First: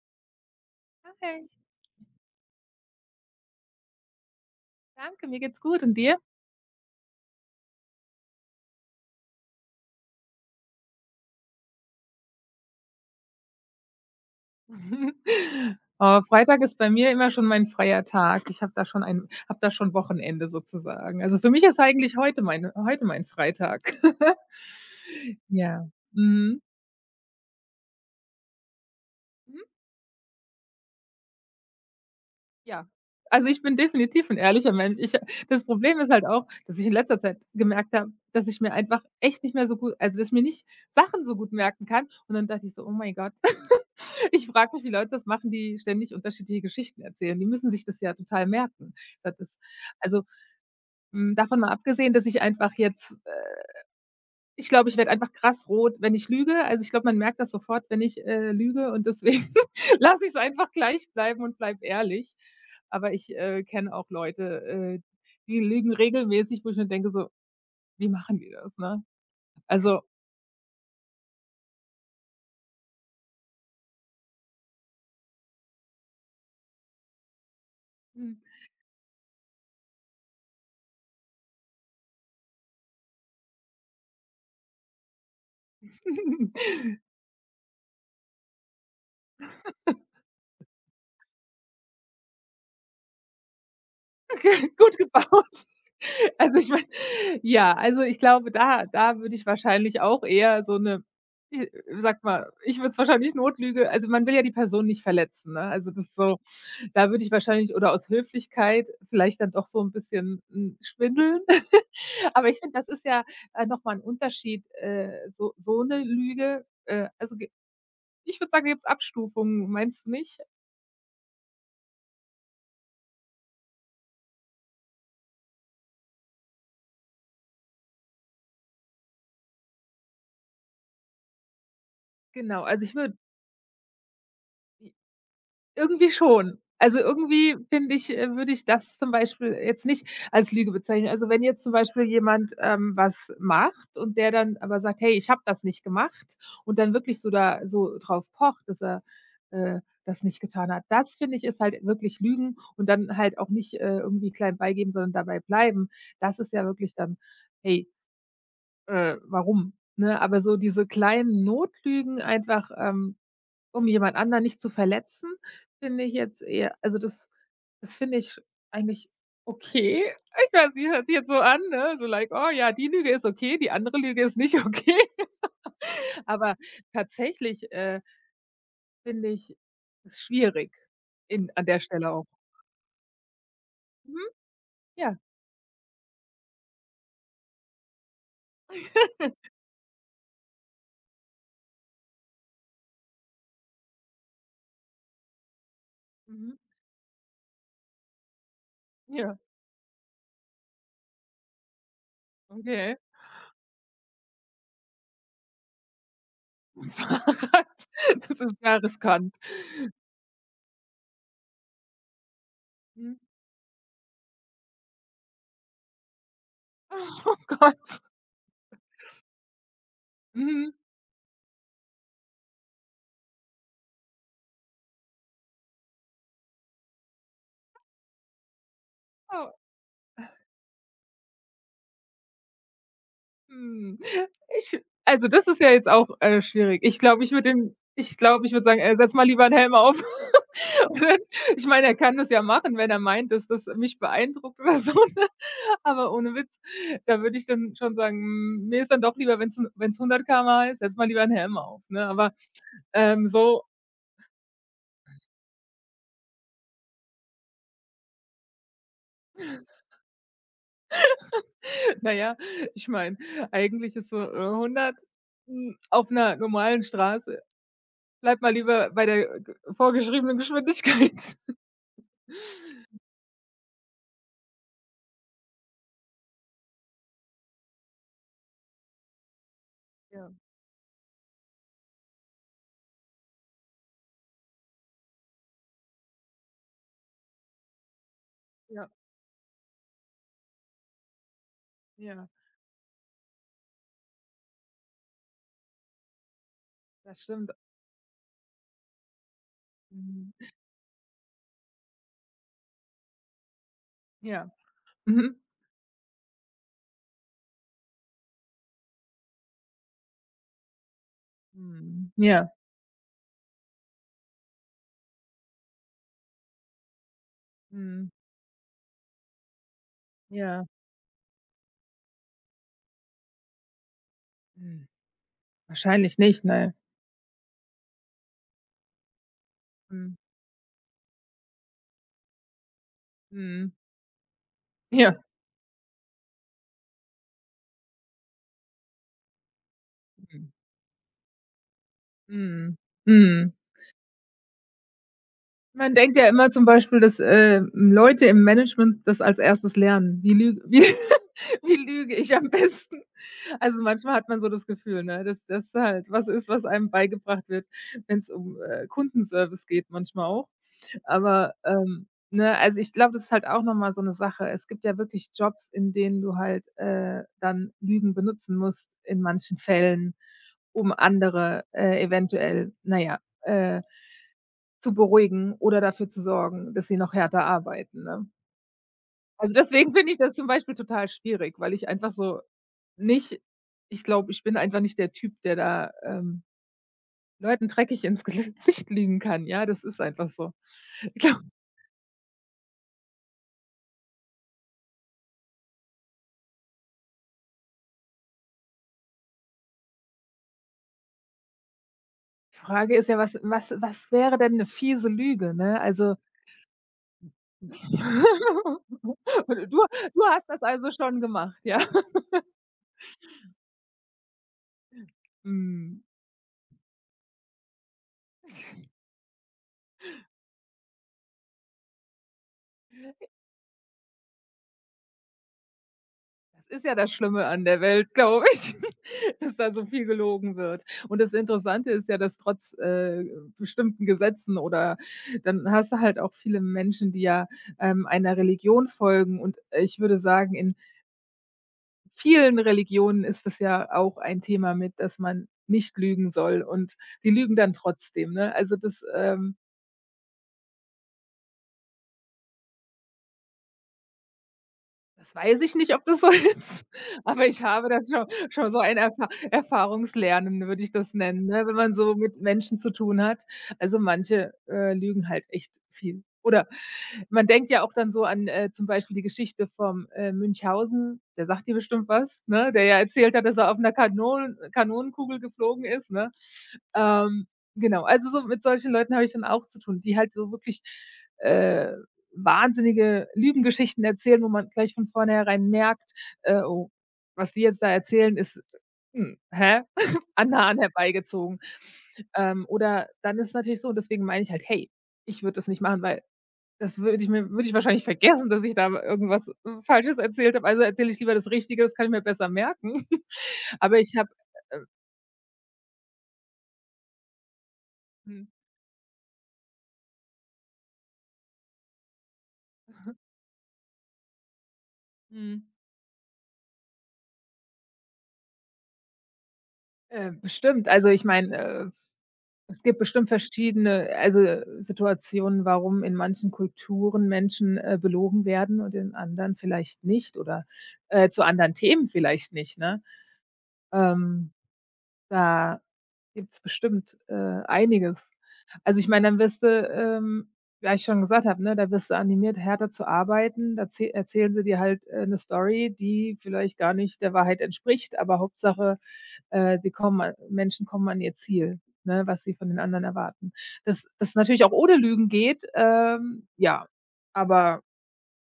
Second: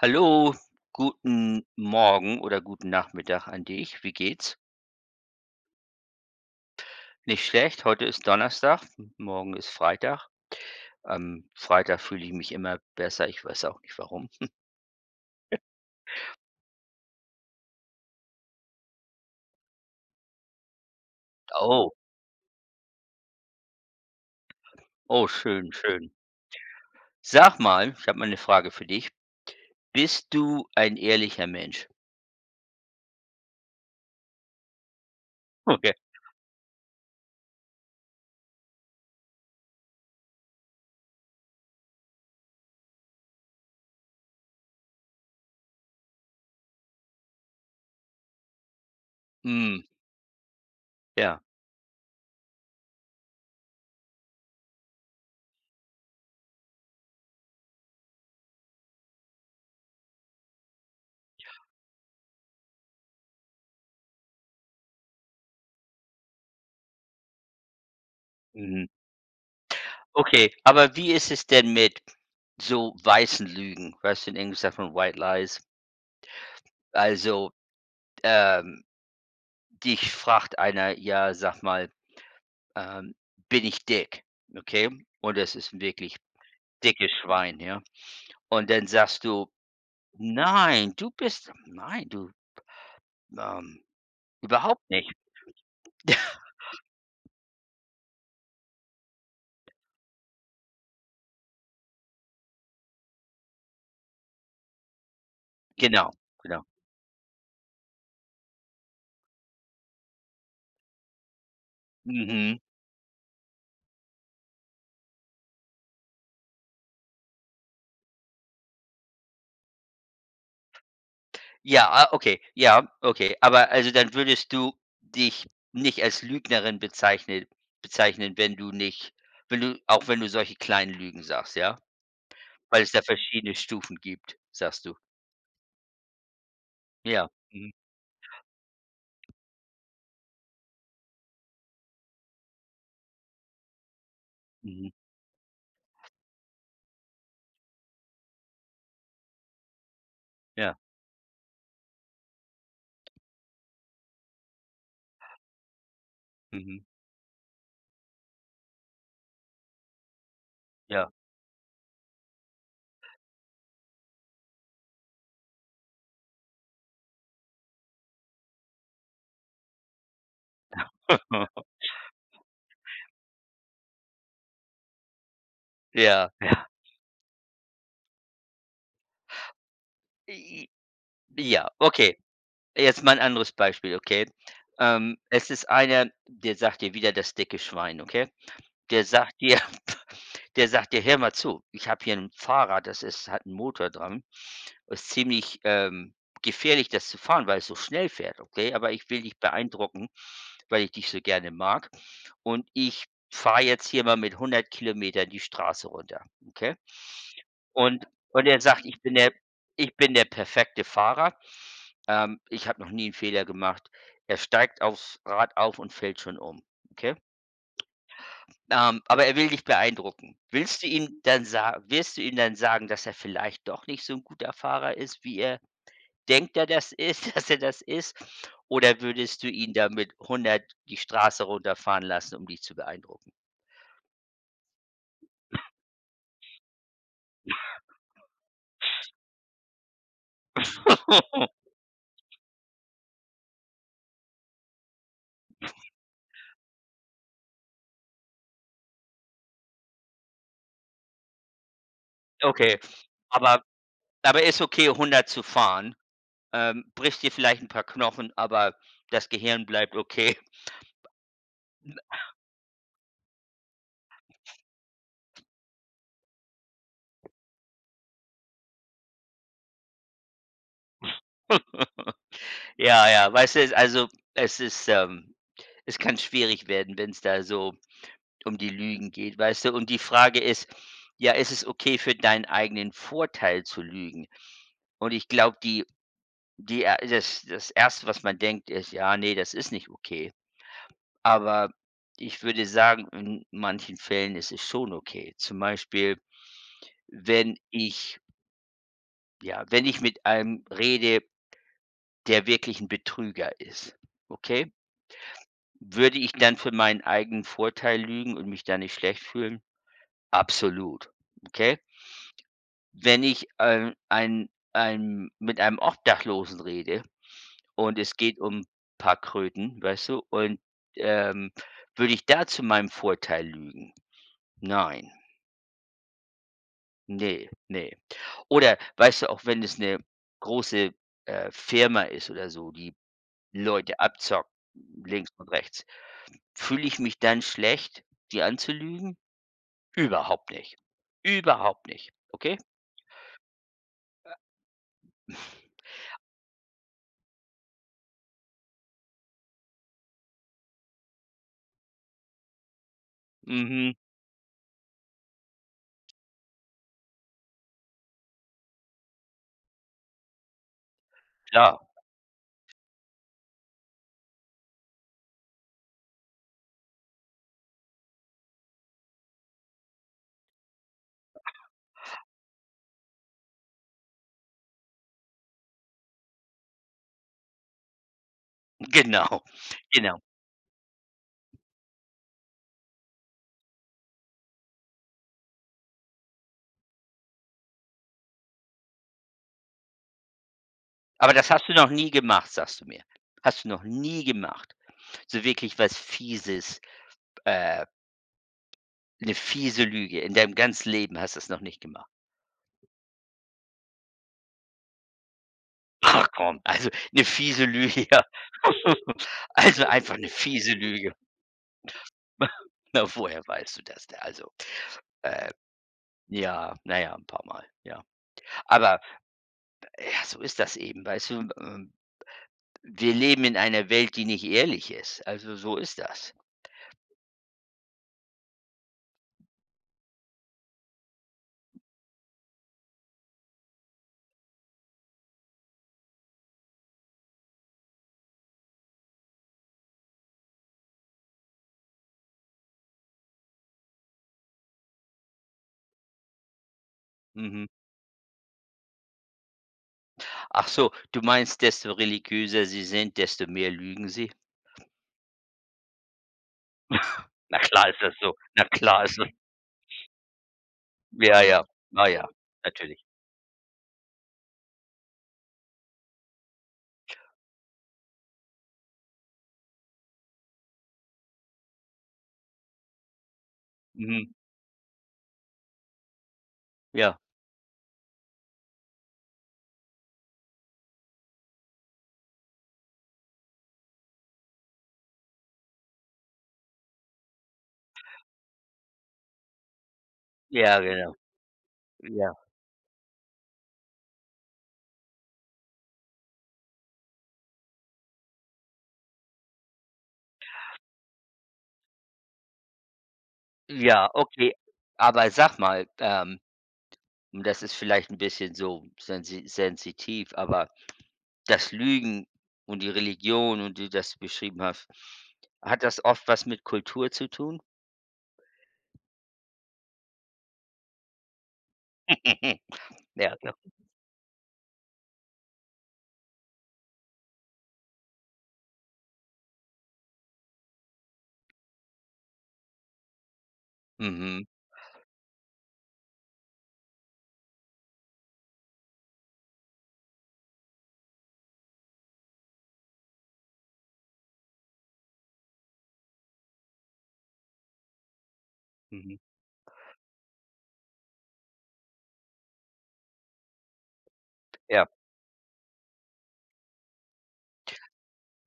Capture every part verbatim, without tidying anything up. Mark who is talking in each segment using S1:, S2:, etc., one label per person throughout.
S1: Hallo,
S2: Hey,
S1: guten Morgen oder guten Nachmittag an dich. Wie geht's?
S2: danke, mir geht's gut und dir?
S1: Nicht schlecht. Heute ist Donnerstag, morgen ist Freitag. Am Freitag fühle ich mich immer besser. Ich weiß auch nicht warum.
S2: Oh, Freitag ist bei mir immer schon mein freier Tag. Ich habe da schon ein habe da schon Wochenende sozusagen. Also, für mich ist
S1: Oh,
S2: eigentlich heute mein heute mein Freitag.
S1: oh, schön,
S2: Ja,
S1: schön.
S2: mhm.
S1: Sag mal, ich habe mal eine Frage für dich.
S2: Mhm.
S1: Bist du ein ehrlicher Mensch?
S2: Ja, also, ich bin definitiv ein ehrlicher Mensch. Ich Das
S1: Okay.
S2: Problem ist halt auch, dass ich in letzter Zeit gemerkt habe, dass ich mir einfach echt nicht mehr so gut – also, dass ich mir nicht Sachen so gut merken kann. Und dann dachte ich so: „Oh mein Gott." Ich frage mich, wie Leute das machen, die ständig unterschiedliche Geschichten erzählen. Die müssen sich das ja total merken. Das hat das
S1: Mm,
S2: Also, hm,
S1: ja.
S2: davon mal abgesehen, dass ich einfach jetzt, äh ich glaube, ich werde einfach krass rot, wenn ich lüge. Also, ich glaube, man merkt das sofort, wenn ich, äh, lüge, und deswegen lasse ich es einfach gleich bleiben und bleib ehrlich. Aber ich, äh, kenne auch Leute, äh, die lügen regelmäßig, wo ich mir denke so: „Wie machen die das?",
S1: Mhm.
S2: ne? Also,
S1: Okay, aber wie ist es denn mit so weißen Lügen? Weißt du, in Englisch sagt man White Lies. Also, ähm, dich fragt einer, ja, sag mal, ähm, bin ich dick, okay? Und es ist wirklich dickes Schwein, ja? Und dann sagst du: „Nein, du bist nein, du, ähm, überhaupt
S2: gut
S1: nicht.“
S2: gebaut. Also, ich meine, ja, also, ich glaube, da da würde ich wahrscheinlich auch eher so eine – i sage mal, ich würde es wahrscheinlich Notlüge – also, man will ja die Person nicht verletzen, ne? Also, das
S1: Genau,
S2: ist so –
S1: genau.
S2: da würde ich wahrscheinlich oder aus Höflichkeit vielleicht dann doch so ein bisschen, hm, schwindeln. Aber
S1: Mhm.
S2: ich finde, das ist ja, äh, noch mal 'n Unterschied, äh, so so eine Lüge, äh also, ge ich würde sagen, da gibt's Abstufungen, meinst du nicht?
S1: Ja, ah, okay. Ja, okay. Aber also, dann würdest du dich nicht als Lügnerin bezeichnen bezeichnen, wenn du nicht wenn du auch wenn du solche kleinen Lügen sagst, ja?
S2: Genau,
S1: Weil
S2: also,
S1: es
S2: ich
S1: da
S2: würde –
S1: verschiedene Stufen gibt, sagst du.
S2: irgendwie schon. Also,
S1: Ja.
S2: irgendwie
S1: Mhm.
S2: finde ich äh, würde ich das zum Beispiel jetzt nicht als Lüge bezeichnen. Also, wenn jetzt zum Beispiel jemand, ähm, was macht und der dann aber
S1: Mhm.
S2: sagt: „Hey, ich habe das nicht gemacht", und dann wirklich so da so drauf pocht, dass er, äh, das nicht getan
S1: Ja.
S2: hat. Das, finde ich, ist halt wirklich Lügen, und dann halt auch nicht, äh, irgendwie klein beigeben, sondern dabei bleiben. Das ist ja
S1: Mhm.
S2: wirklich dann: „Hey, äh, warum?" Ne? Aber so diese
S1: Ja.
S2: kleinen Notlügen einfach, ähm um jemand anderen nicht zu verletzen, finde ich jetzt eher – also, das das finde ich eigentlich okay. Ich weiß, sie hört sich jetzt so an, ne, so like: „Oh ja, die Lüge ist okay, die andere Lüge ist nicht okay."
S1: Ja.
S2: Aber tatsächlich, äh, finde ich es
S1: I
S2: schwierig in an
S1: ja,
S2: der Stelle
S1: okay.
S2: auch.
S1: Jetzt mal 'n anderes Beispiel, okay?
S2: Mhm,
S1: Ähm,
S2: ja,
S1: es ist einer, der sagt dir wieder das dicke Schwein, okay? Der sagt dir der sagt dir: „Hör mal zu, ich habe hier ein Fahrrad, das ist hat einen Motor dran. Ist ziemlich, ähm,
S2: mhm,
S1: gefährlich, das zu fahren, weil es so schnell fährt, okay? Aber ich will dich
S2: ja,
S1: beeindrucken, weil ich dich so gerne mag und
S2: okay.
S1: ich fahre jetzt hier mal mit hundert Kilometern die Straße runter, okay?“
S2: Fahrrad,
S1: und
S2: das
S1: und
S2: ist
S1: er
S2: ja
S1: sagt: „Ich bin der
S2: riskant.
S1: ich bin der perfekte Fahrer. Ähm, ich habe noch nie einen
S2: Mhm.
S1: Fehler gemacht.“ Er steigt aufs Rad auf und fällt schon um, okay?
S2: Oh Gott.
S1: Ähm, aber er will dich beeindrucken.
S2: Mhm.
S1: Willst du ihm dann sa wirst du ihm dann sagen, dass er vielleicht doch nicht so ein guter Fahrer ist, wie er denkt, er das ist dass er das ist? Oder würdest du
S2: Oh.
S1: ihn damit hundert die Straße runterfahren lassen, um dich zu beeindrucken?
S2: Hm, ich also, das ist ja jetzt auch, äh, schwierig. Ich glaube, ich würde ihm ich glaube, ich würde sagen: „Äh, setz mal lieber 'n Helm auf." Und dann – ich meine, er kann das ja machen, wenn er meint, dass das mich beeindruckt oder so, ne? Aber ohne Witz, da würde ich dann schon sagen: „Hm, mir ist dann doch lieber, wenn's 'n wenn's hundert Kilometer pro Stunde ist, setz mal lieber 'n Helm auf", ne? Aber,
S1: Okay,
S2: ähm,
S1: aber
S2: so,
S1: aber ist okay, hundert zu fahren? Ähm, bricht dir vielleicht ein paar Knochen, aber das Gehirn bleibt okay.
S2: na ja, ich meine, eigentlich ist so, äh, hundert, hm, auf 'ner normalen Straße bleib mal lieber bei der g vorgeschriebenen Geschwindigkeit.
S1: Ja, ja, weißt du, es- also, es ist, ähm es kann schwierig werden, wenn es da so um die Lügen geht, weißt du? Und die
S2: Ja,
S1: Frage ist, ja, ist es okay für deinen eigenen Vorteil zu lügen? Und ich glaube, die die er das das Erste, was man denkt,
S2: ja,
S1: ist: „Ja, nee, das ist nicht okay.“ Aber
S2: ja.
S1: ich würde sagen, in manchen Fällen ist es schon okay. Zum Beispiel,
S2: Das stimmt.
S1: wenn ich ja, wenn ich mit
S2: Mhm.
S1: einem rede, der wirklich ein Betrüger ist,
S2: Ja.
S1: okay?
S2: Mhm.
S1: Würde ich dann für meinen eigenen Vorteil lügen und mich da nicht schlecht fühlen? Absolut, okay?
S2: Mhm. Ja.
S1: Wenn ich, ähm, ein ein mit einem Obdachlosen rede und
S2: Mhm.
S1: es geht um ein paar Kröten, weißt du, und,
S2: Ja.
S1: ähm, würde ich da zu meinem Vorteil lügen?
S2: Hm.
S1: Nein,
S2: Wahrscheinlich nicht, ne?
S1: nee, nee. Oder weißt du, auch wenn es eine
S2: Mhm.
S1: große, äh, Firma ist oder so, die
S2: Mhm.
S1: Leute abzocken,
S2: Ja.
S1: links und rechts. Fühle ich mich dann schlecht, die anzulügen?
S2: Mhm.
S1: Überhaupt nicht. Überhaupt nicht, okay?
S2: Mhm. Mhm. Man denkt ja immer zum Beispiel, dass, ähm, Leute im Management das als erstes lernen. Wie lüg wie wie lüge ich am besten? Also,
S1: Mhm,
S2: manchmal hat man so das Gefühl, ne, dass das halt was ist, was einem beigebracht wird, wenn's um, äh, Kundenservice geht, manchmal auch. Aber,
S1: klar,
S2: ähm, ne, also, ich glaube, das ist halt auch noch mal so 'ne Sache. Es gibt ja wirklich Jobs, in denen du halt, äh, dann Lügen benutzen musst in manchen Fällen, um andere, äh, eventuell, na ja, äh, zu beruhigen oder dafür zu sorgen, dass sie noch härter arbeiten, ne?
S1: genau,
S2: Also, deswegen finde
S1: genau.
S2: ich das zum Beispiel total schwierig, weil ich einfach so nicht ich glaube, ich bin einfach nicht der Typ, der da, ähm, Leuten dreckig ins Gesicht lügen kann. Ja, das ist einfach so.
S1: Aber das hast du noch nie gemacht, sagst du mir. Hast du noch nie gemacht. So wirklich was Fieses, äh, 'ne fiese Lüge. In deinem ganzen Leben hast du es noch nicht gemacht.
S2: Frage ist ja, was was was wäre denn eine fiese Lüge, ne? Also,
S1: Ach komm, also eine fiese Lüge, ja.
S2: du
S1: Also einfach
S2: du
S1: eine
S2: hast das
S1: fiese
S2: also
S1: Lüge.
S2: schon gemacht, ja?
S1: Na, woher weißt du das denn? Also, äh
S2: Hm,
S1: ja, naja, ein paar Mal. Ja. Aber, ja, so ist das eben, weißt du? Ähm, wir leben in einer Welt, die nicht ehrlich ist. Also, so ist das.
S2: das ist ja das Schlimme an der Welt, glaube ich, dass da so viel gelogen wird. Und das Interessante ist ja, dass trotz, äh, bestimmten Gesetzen oder – dann hast du halt auch viele Menschen, die ja, ähm, einer Religion folgen. Und ich würde sagen, in vielen Religionen ist das ja auch ein Thema mit, dass man nicht lügen soll, und die lügen
S1: Mhm.
S2: dann trotzdem, ne? Also, das, ähm
S1: Ach so, du meinst, desto religiöser sie sind, desto mehr lügen sie?
S2: Das weiß ich nicht, ob das so ist, aber
S1: Na
S2: ich
S1: klar
S2: habe
S1: ist
S2: das
S1: das
S2: schon
S1: so. Na
S2: schon so ein
S1: klar ist das
S2: Erfa Erfahrungslernen, würde ich das
S1: ja,
S2: nennen,
S1: ja.
S2: ne, wenn man
S1: Na
S2: so
S1: ja,
S2: mit Menschen zu
S1: natürlich.
S2: tun hat. Also, manche, äh, lügen halt echt viel. Oder man denkt ja auch dann so an, äh, zum Beispiel die Geschichte vom, äh, Münchhausen, der sagt dir bestimmt was, ne, der ja erzählt hat, dass er auf 'ner
S1: Mhm.
S2: Kanon Kanonenkugel geflogen ist, ne?
S1: Ja.
S2: Ähm, genau, also so mit solchen Leuten habe ich dann auch zu tun, die halt so wirklich, äh, wahnsinnige Lügengeschichten erzählen, wo man gleich von vornherein merkt, äh: „Oh, was die jetzt da erzählen, ist, hm, hä, an Haaren
S1: Ja, genau.
S2: herbeigezogen."
S1: Ja.
S2: Ähm, oder dann ist es natürlich so, und deswegen meine ich halt: „Hey, ich würde das nicht machen, weil das würde ich mir – würde ich wahrscheinlich vergessen, dass ich da irgendwas, äh, Falsches erzählt habe. Also erzähle ich lieber das Richtige, das kann ich mir besser merken." Aber
S1: Ja,
S2: ich habe,
S1: okay.
S2: äh,
S1: Aber sag mal, ähm, und das ist vielleicht ein
S2: hm,
S1: bisschen so sensi sensitiv, aber das Lügen und die Religion und die das beschrieben hast,
S2: hm,
S1: hat das oft was mit Kultur zu tun?
S2: äh, bestimmt, also ich meine, äh, Es gibt bestimmt
S1: Ja, Ja.
S2: verschiedene, also, Situationen, warum in manchen Kulturen Menschen, äh, belogen werden und in anderen vielleicht nicht oder, äh, zu anderen Themen vielleicht nicht, ne?
S1: Mhm,
S2: Ähm, da Gibt's bestimmt, äh, einiges. Also, ich meine, dann wirst du, ähm, ja, ich schon gesagt habe, ne, da wirst du animiert, härter zu arbeiten. Da erzäh erzählen sie dir halt, äh, 'ne Story, die vielleicht gar nicht der Wahrheit entspricht, aber Hauptsache,
S1: mhm.
S2: äh, die kommen a Menschen kommen an ihr Ziel, ne, was sie von den anderen erwarten. Dass das natürlich auch
S1: Ja.
S2: ohne Lügen geht, ähm, ja, aber –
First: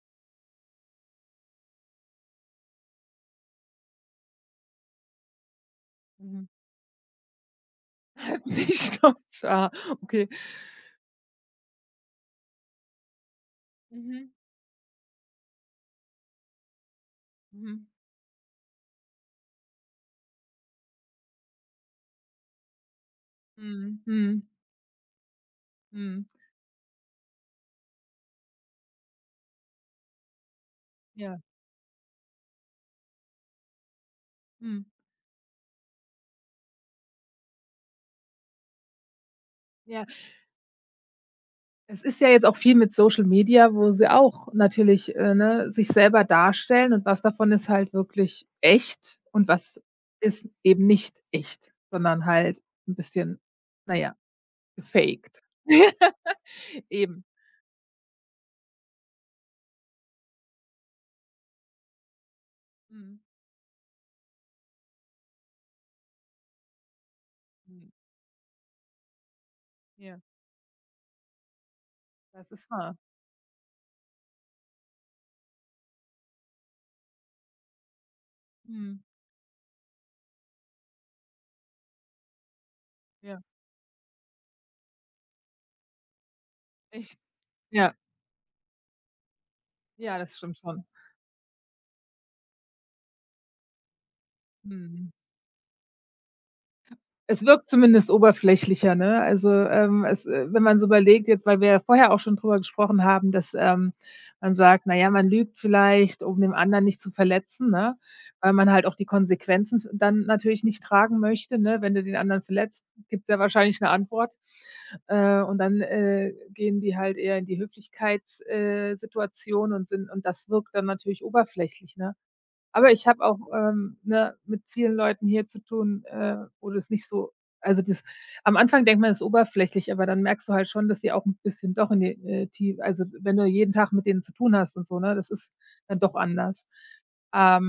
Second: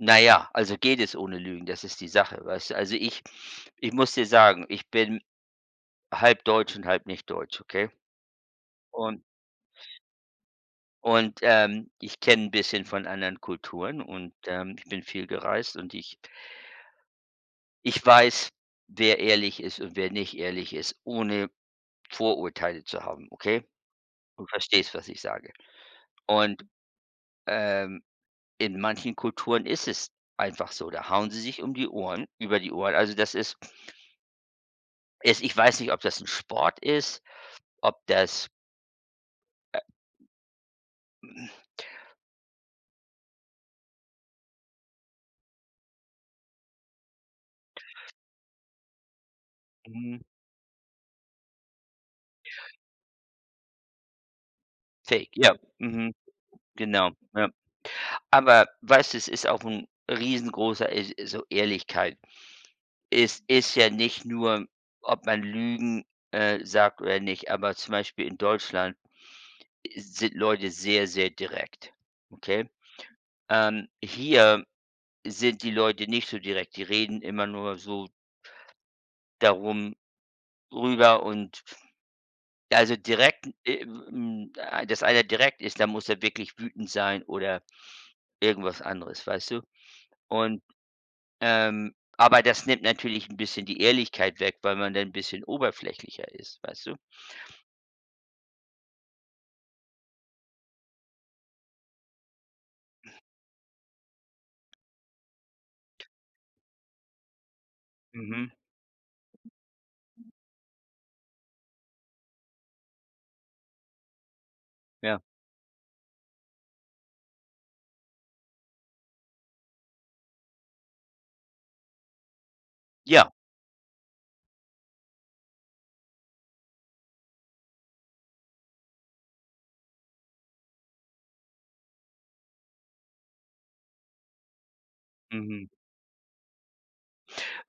S1: Na ja, also geht es ohne Lügen, das ist die Sache, weißt du? Also ich ich muss dir sagen, ich bin halb deutsch und halb nicht deutsch, okay?
S2: Mhm. nicht
S1: Und
S2: Deutsch, ah, okay.
S1: und, ähm, ich kenne ein bisschen von anderen Kulturen
S2: Mhm.
S1: und, ähm, ich bin viel gereist und ich
S2: Mhm.
S1: ich weiß, wer ehrlich ist und wer nicht ehrlich ist, ohne Vorurteile zu haben, okay?
S2: Mhm. Mhm.
S1: Du verstehst, was ich sage.
S2: Mhm.
S1: Und, ähm, in manchen Kulturen ist es einfach so, da hauen sie
S2: Ja.
S1: sich um die Ohren über die Ohren. Also, das ist
S2: Mhm.
S1: ist ich weiß nicht, ob das ein Sport ist, ob das
S2: Ja. Es ist ja jetzt auch viel mit Social Media, wo sie auch natürlich, äh, ne, sich selber darstellen, und was davon ist halt wirklich echt und was
S1: mhm,
S2: ist eben nicht echt, sondern halt 'n bisschen, na ja,
S1: Fake,
S2: gefaked.
S1: ja, mhm, genau,
S2: Eben.
S1: ja. Aber weißt du, es ist auch ein riesengroßer e so Ehrlichkeit.
S2: Mhm.
S1: Es ist ja nicht nur, ob man Lügen, äh, sagt oder nicht, aber
S2: Mhm.
S1: zum Beispiel in Deutschland
S2: Ja,
S1: sind Leute sehr, sehr direkt,
S2: das
S1: okay?
S2: ist wahr.
S1: Ähm, hier sind die Leute nicht so direkt. Die reden immer nur so
S2: Mhm.
S1: darum rüber und also
S2: Ja,
S1: direkt, äh, hm, äh, dass einer direkt ist, dann muss er wirklich wütend
S2: echt.
S1: sein oder
S2: Ja,
S1: irgendwas anderes, weißt du?
S2: ja, das stimmt
S1: Und,
S2: schon.
S1: ähm aber das nimmt natürlich ein bisschen die Ehrlichkeit weg, weil man dann
S2: Mhm.
S1: ein bisschen oberflächlicher ist, weißt du?
S2: Es wirkt zumindest oberflächlicher, ne? Also, ähm, es äh, wenn man's überlegt jetzt, weil wir ja vorher auch schon drüber gesprochen haben, dass, ähm, man sagt: „Na ja, man lügt vielleicht, um den anderen nicht zu verletzen", ne?
S1: Mhm,
S2: Weil man halt auch die Konsequenzen dann natürlich nicht tragen möchte, ne? Wenn du den anderen verletzt, gibt's ja wahrscheinlich 'ne Antwort.
S1: ja.
S2: Äh, und dann, äh, gehen die halt eher in die Höflichkeits äh, Situation und sind – und das wirkt dann natürlich oberflächlich, ne? Aber ich habe
S1: Ja,
S2: auch, ähm, ne, mit vielen Leuten hier zu tun, äh, wo das nicht so – also, das – am Anfang denkt man, das ist oberflächlich, aber dann merkst du halt schon, dass die auch 'n bisschen doch in die, äh, tie also, wenn du jeden Tag mit denen zu tun hast und so, ne, das ist
S1: mhm.
S2: dann doch anders.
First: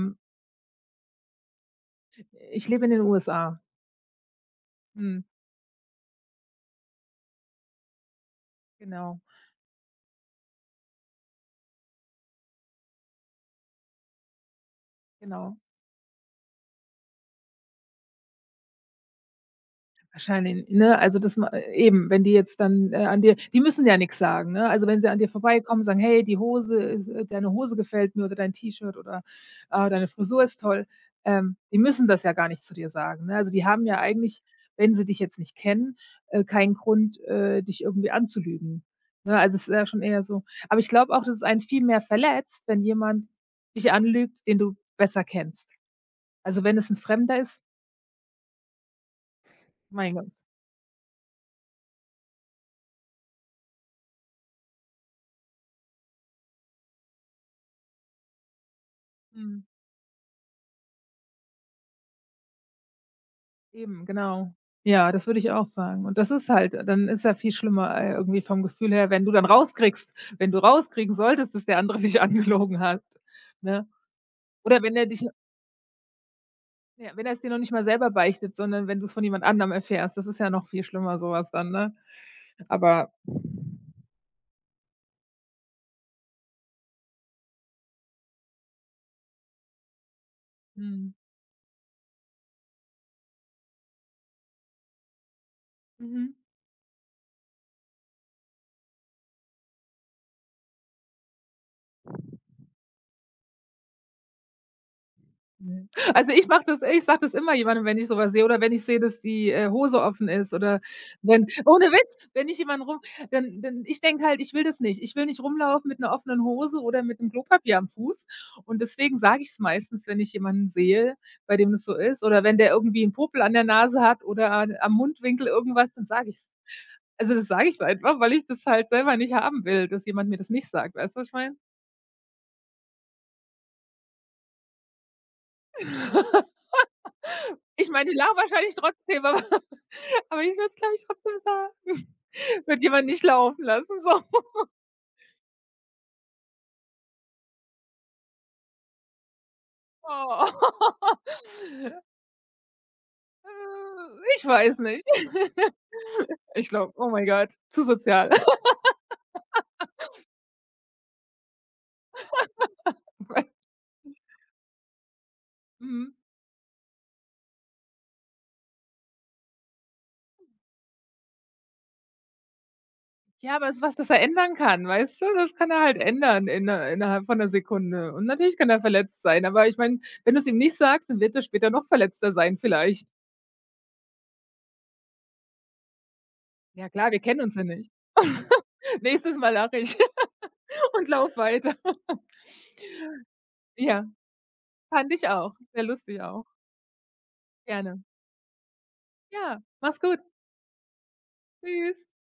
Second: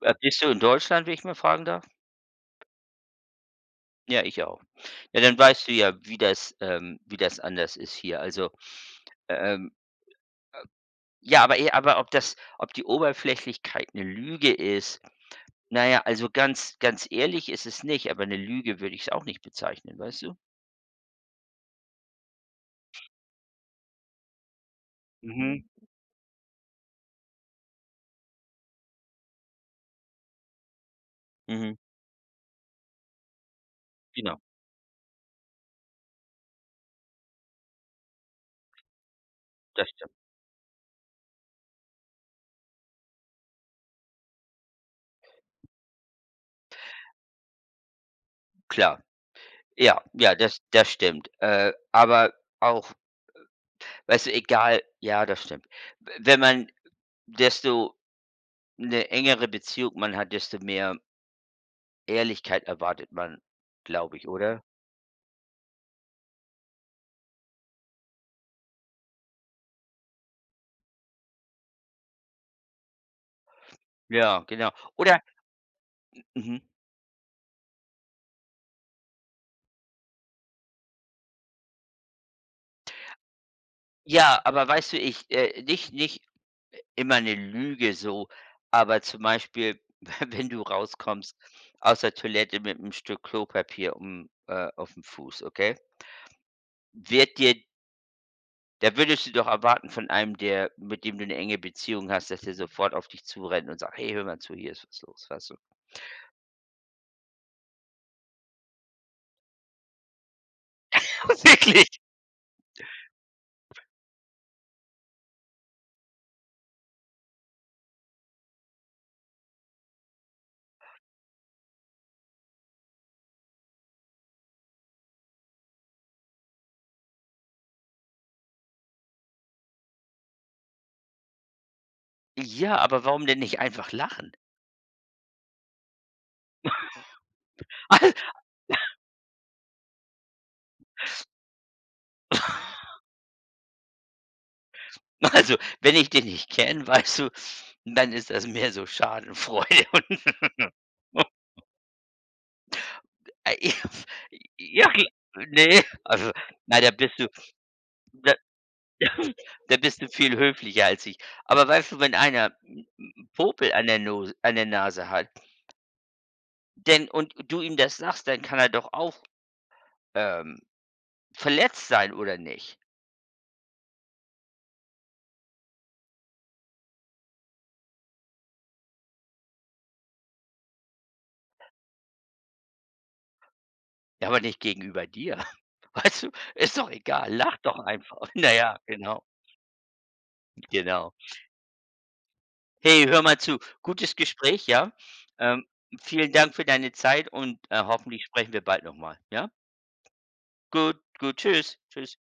S1: Äh, bist du in Deutschland, wenn ich mal fragen darf?
S2: ich lebe in den U S A.
S1: Ja, ich auch. Ja,
S2: Mhm,
S1: dann weißt du ja, wie das ähm, wie das anders ist hier. Also,
S2: genau,
S1: ähm ja, aber eh aber ob das ob die Oberflächlichkeit eine Lüge ist
S2: genau.
S1: naja, also ganz ganz ehrlich ist es nicht, aber eine Lüge würde ich es auch nicht bezeichnen, weißt du?
S2: Wahrscheinlich, ne? Also, das ma äh, eben, wenn die jetzt dann, äh, an dir – die müssen ja nichts sagen, ne? Also, wenn sie an dir
S1: Mhm.
S2: vorbeikommen, sagen: „Hey, die Hose ist äh, deine Hose gefällt mir, oder dein T-Shirt oder, ah, deine Frisur ist toll." Ähm,
S1: Mhm,
S2: die müssen das ja gar nicht zu dir sagen, ne? Also, die haben ja
S1: genau,
S2: eigentlich, wenn sie dich jetzt nicht kennen, äh, keinen Grund, äh, dich irgendwie anzulügen, ne? Also, es ist ja
S1: das
S2: schon
S1: stimmt.
S2: eher so – aber ich glaube auch, dass es einen viel mehr verletzt, wenn jemand dich anlügt, den du besser kennst. Also, wenn es ein Fremder ist,
S1: Klar. Ja,
S2: mein Gott.
S1: ja, das das stimmt. Äh, aber auch weißt du, egal ja, das stimmt. W wenn man desto eine engere
S2: Mhm.
S1: Beziehung man hat, desto mehr Ehrlichkeit erwartet man,
S2: Eben,
S1: glaube ich,
S2: genau.
S1: oder?
S2: Ja, das würde ich auch sagen. Und das ist halt – dann ist ja viel schlimmer, äh, irgendwie vom Gefühl her, wenn du dann rauskriegst – wenn du rauskriegen solltest, dass der andere dich angelogen hat, ne?
S1: Ja, genau.
S2: Oder wenn er
S1: Oder
S2: dich –
S1: mhm.
S2: ja, wenn er's dir noch nicht mal selber beichtet, sondern wenn du's von jemand anderem erfährst, das ist ja noch viel schlimmer so was dann, ne? Aber –
S1: Ja, aber weißt du, ich, äh, nicht nicht immer eine Lüge so, aber zum Beispiel, wenn du
S2: mhm.
S1: rauskommst aus der Toilette mit einem Stück Klopapier um äh, auf dem Fuß, okay?
S2: Mhm.
S1: Wird dir da würdest du doch erwarten von einem, der mit dem du eine enge Beziehung hast, dass der sofort auf dich zurennt und sagt: „Hey, hör mal zu, hier ist was los“, weißt du?
S2: Mhm. Also, ich mache das ich sage das immer jemandem, wenn ich sowas sehe oder wenn ich sehe, dass die, äh, Hose offen ist oder wenn ohne
S1: Wirklich?
S2: Witz, wenn ich jemanden rum dann dann ich denke halt, ich will das nicht. Ich will nicht rumlaufen mit einer offenen Hose oder mit 'nem Klopapier am Fuß, und deswegen sage ich es meistens, wenn ich jemanden sehe, bei dem das so ist, oder wenn der irgendwie 'n Popel an der Nase hat oder an am Mundwinkel irgendwas, dann sage ich es. Also, das sage ich einfach, weil ich das halt selber nicht haben will, dass jemand mir das nicht sagt. Weißt du, was ich meine?
S1: Ja, aber warum denn nicht einfach lachen?
S2: Ich meine, die lachen wahrscheinlich trotzdem, aber – Aber ich würde es, glaube ich, trotzdem sagen. Wird jemand nicht laufen lassen, so.
S1: also, wenn ich den nicht kenne, weißt du, dann ist das mehr so Schadenfreude. und.
S2: Oh.
S1: Äh, ja,
S2: Äh, ich weiß
S1: ja kl
S2: nicht.
S1: ne, also,
S2: Ich
S1: na, da
S2: glaube, oh
S1: bist
S2: mein
S1: du
S2: Gott, zu sozial.
S1: da da bist du viel höflicher als ich. Aber weißt du, wenn einer 'n 'n Popel an der Nos an der Nase hat,
S2: Mhm.
S1: denn und du ihm das sagst, dann kann er doch auch, ähm, verletzt sein oder nicht?
S2: Ja, aber es ist was, das er ändern kann, weißt du? Das kann er halt ändern inner innerhalb von einer Sekunde. Und natürlich kann er verletzt sein, aber ich meine, wenn du es ihm nicht sagst, dann wird er später noch verletzter sein vielleicht.
S1: Ja, aber nicht gegenüber dir. Weißt du, ist
S2: Ja
S1: doch
S2: klar, wir
S1: egal,
S2: kennen uns
S1: lach
S2: ja
S1: doch
S2: nicht.
S1: einfach. Na ja, genau,
S2: Nächstes Mal lache ich und
S1: genau.
S2: laufe weiter.
S1: Hey, hör mal zu,
S2: Ja,
S1: gutes Gespräch, ja?
S2: fand ich auch.
S1: Ähm,
S2: Sehr lustig
S1: vielen
S2: auch.
S1: Dank für deine Zeit und, äh,
S2: Gerne.
S1: hoffentlich sprechen wir bald noch mal, ja?
S2: Ja, mach's gut.
S1: Gut, gut. Tschüss.
S2: Tschüss.
S1: Tschüss.